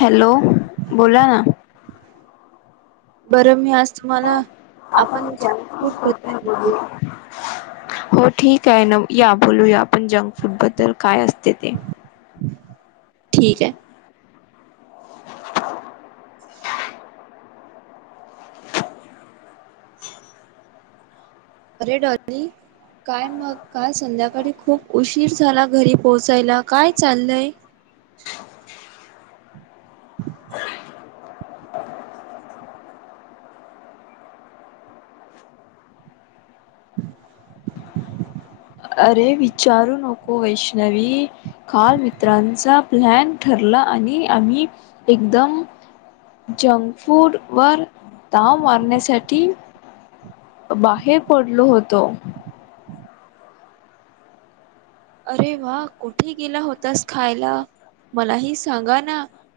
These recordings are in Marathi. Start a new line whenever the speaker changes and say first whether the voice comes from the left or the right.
left: हॅलो बोला ना.
right: बरं मी अस
left: [unintelligible]
right: बद्दल बोलू
left: हो ठीके न या बोलूया आपण, जंक फूड बद्दल काय असते ते?
right: ठीके. अरे डॉली. काय मग, काल संध्याकाळी खूप उशीर झाला, घरी पोहोचायला, काय चाललय? कबभ ईइम
left: अरे विचारू नको वैष्णवी काल मित्रांचा प्लॅन ठरला आम्ही एकदम जंक फूड वर ताव मारण्यासाठी बाहेर पडलो होतो
right: अरे वा कुठे गेला होतास खायला. मलाही सांगा ना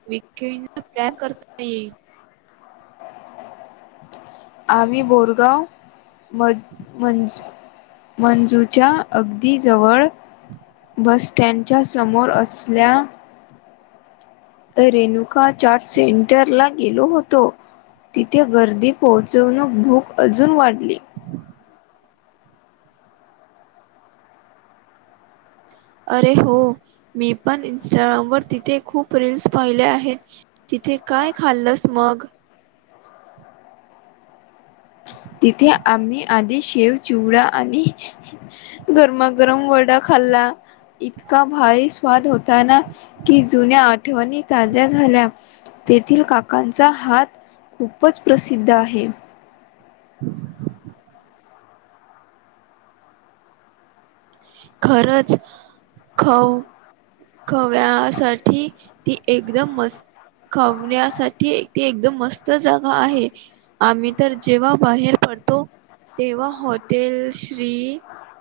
right: विके प्लॅन करता येईल.
left: आम्ही बोरगाव म मंज मंजूच्या अगदी जवळ बस. त्यांच्या समोर असल्या. रेणुका चार्ट सेंटर लाग. गेलो होतो तिथे गर्दी पोहोचवण भूक अजून वाढली.
right: अरे हो मी पण इंस्टाग्राम वर तिथे खूप रीलीलस पाहिले आहेत. तथे काय खाल्लस मग
left: तिथे आम्ही आधी शेव चिवडा आणि गरमागरम वड खल्ला. इतका भारी स्वाद होता ना की जुन्या आठवणी ताज्या झाल्या. तेथील काकांचा हात खूपच प्रसिद्ध आहे.
right: [inaudible] खरंच खऊ खव्यासाठी ती एकदम मस्त खावण्यासाठी ते एकदम मस्त जा आहे आम्ही तर जेव्हा बाहेर पडतो तेव्हा हॉटेल श्री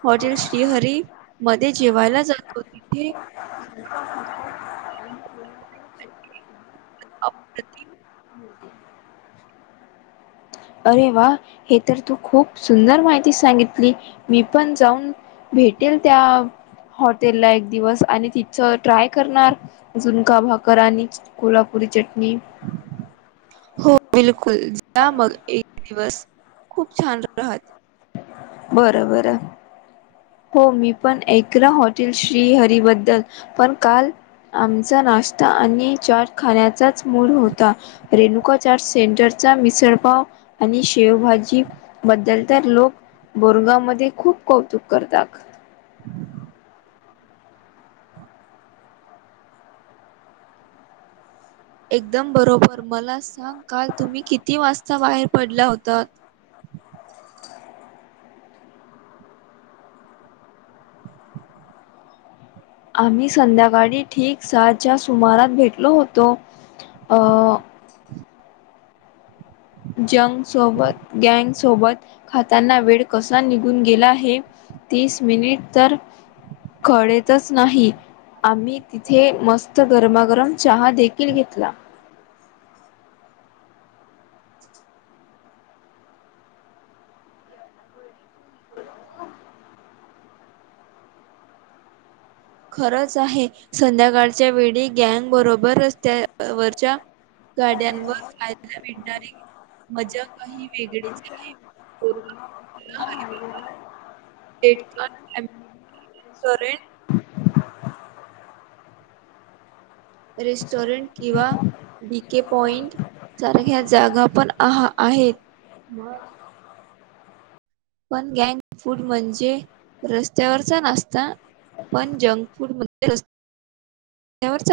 right: हॉटेल श्रीहरी मध्ये जेवायला जातो तिथे.
left: [unintelligible]
right: अ
left: अरे वा हे तर तू खूप सुंदर माहिती सांगितली मी पण जाऊन भेटेल त्या हॉटेल ला एक दिवस आणि तिच ट्राय करणार झुनका भाकर आणि कोल्हापुरी च्ट
right: हो बिलकुल जा मग दिवस खूप छान राहते.
left: बर बर. हो मी पण एकऐ ना होटल श्री हरी बद्दल पण काल आमचा नाश्ता आणि चाट खाण्याचाच मूळ होता रेणुका चचा्ट सेंटर चा मिसळ पाव आणि शेवभाजी बद्दल तर लोक बोरगामध्ये खूप कौतुक करतात.
right: एकदम बरोबर मला सांग का तुम्ही किती वाजता बाहेर पडला होता.
left: आम्ही संध्याकाळी ठीक सहाच्या सुमारात भेटलो होतो. [unintelligible] जंग सोबत गँग सोबत खाताना वेळ कसा निघून गेला हे. तीस मिनिट तर कळेतच नाही आम्ही तिथे मस्त गरमागरम चहा देखील घेतला.
right: खरंच आहे संध्याकाळच्या वेळी गँग बरोबर रस्त्यावरच्या गाड्यांवर खायला मिळणारी मजा काही वेगळीच आहे. कोरोना हायटेड करंट
left: [unintelligible] [unintelligible] आहे.
right: रेस्टॉरंट किंवा बी के पॉइंट सारख्या जागा पण आ आहेत मग पण गँक फूड म्हणजे रस्त्यावरचा नास्ता पण जंक फूड त्यावर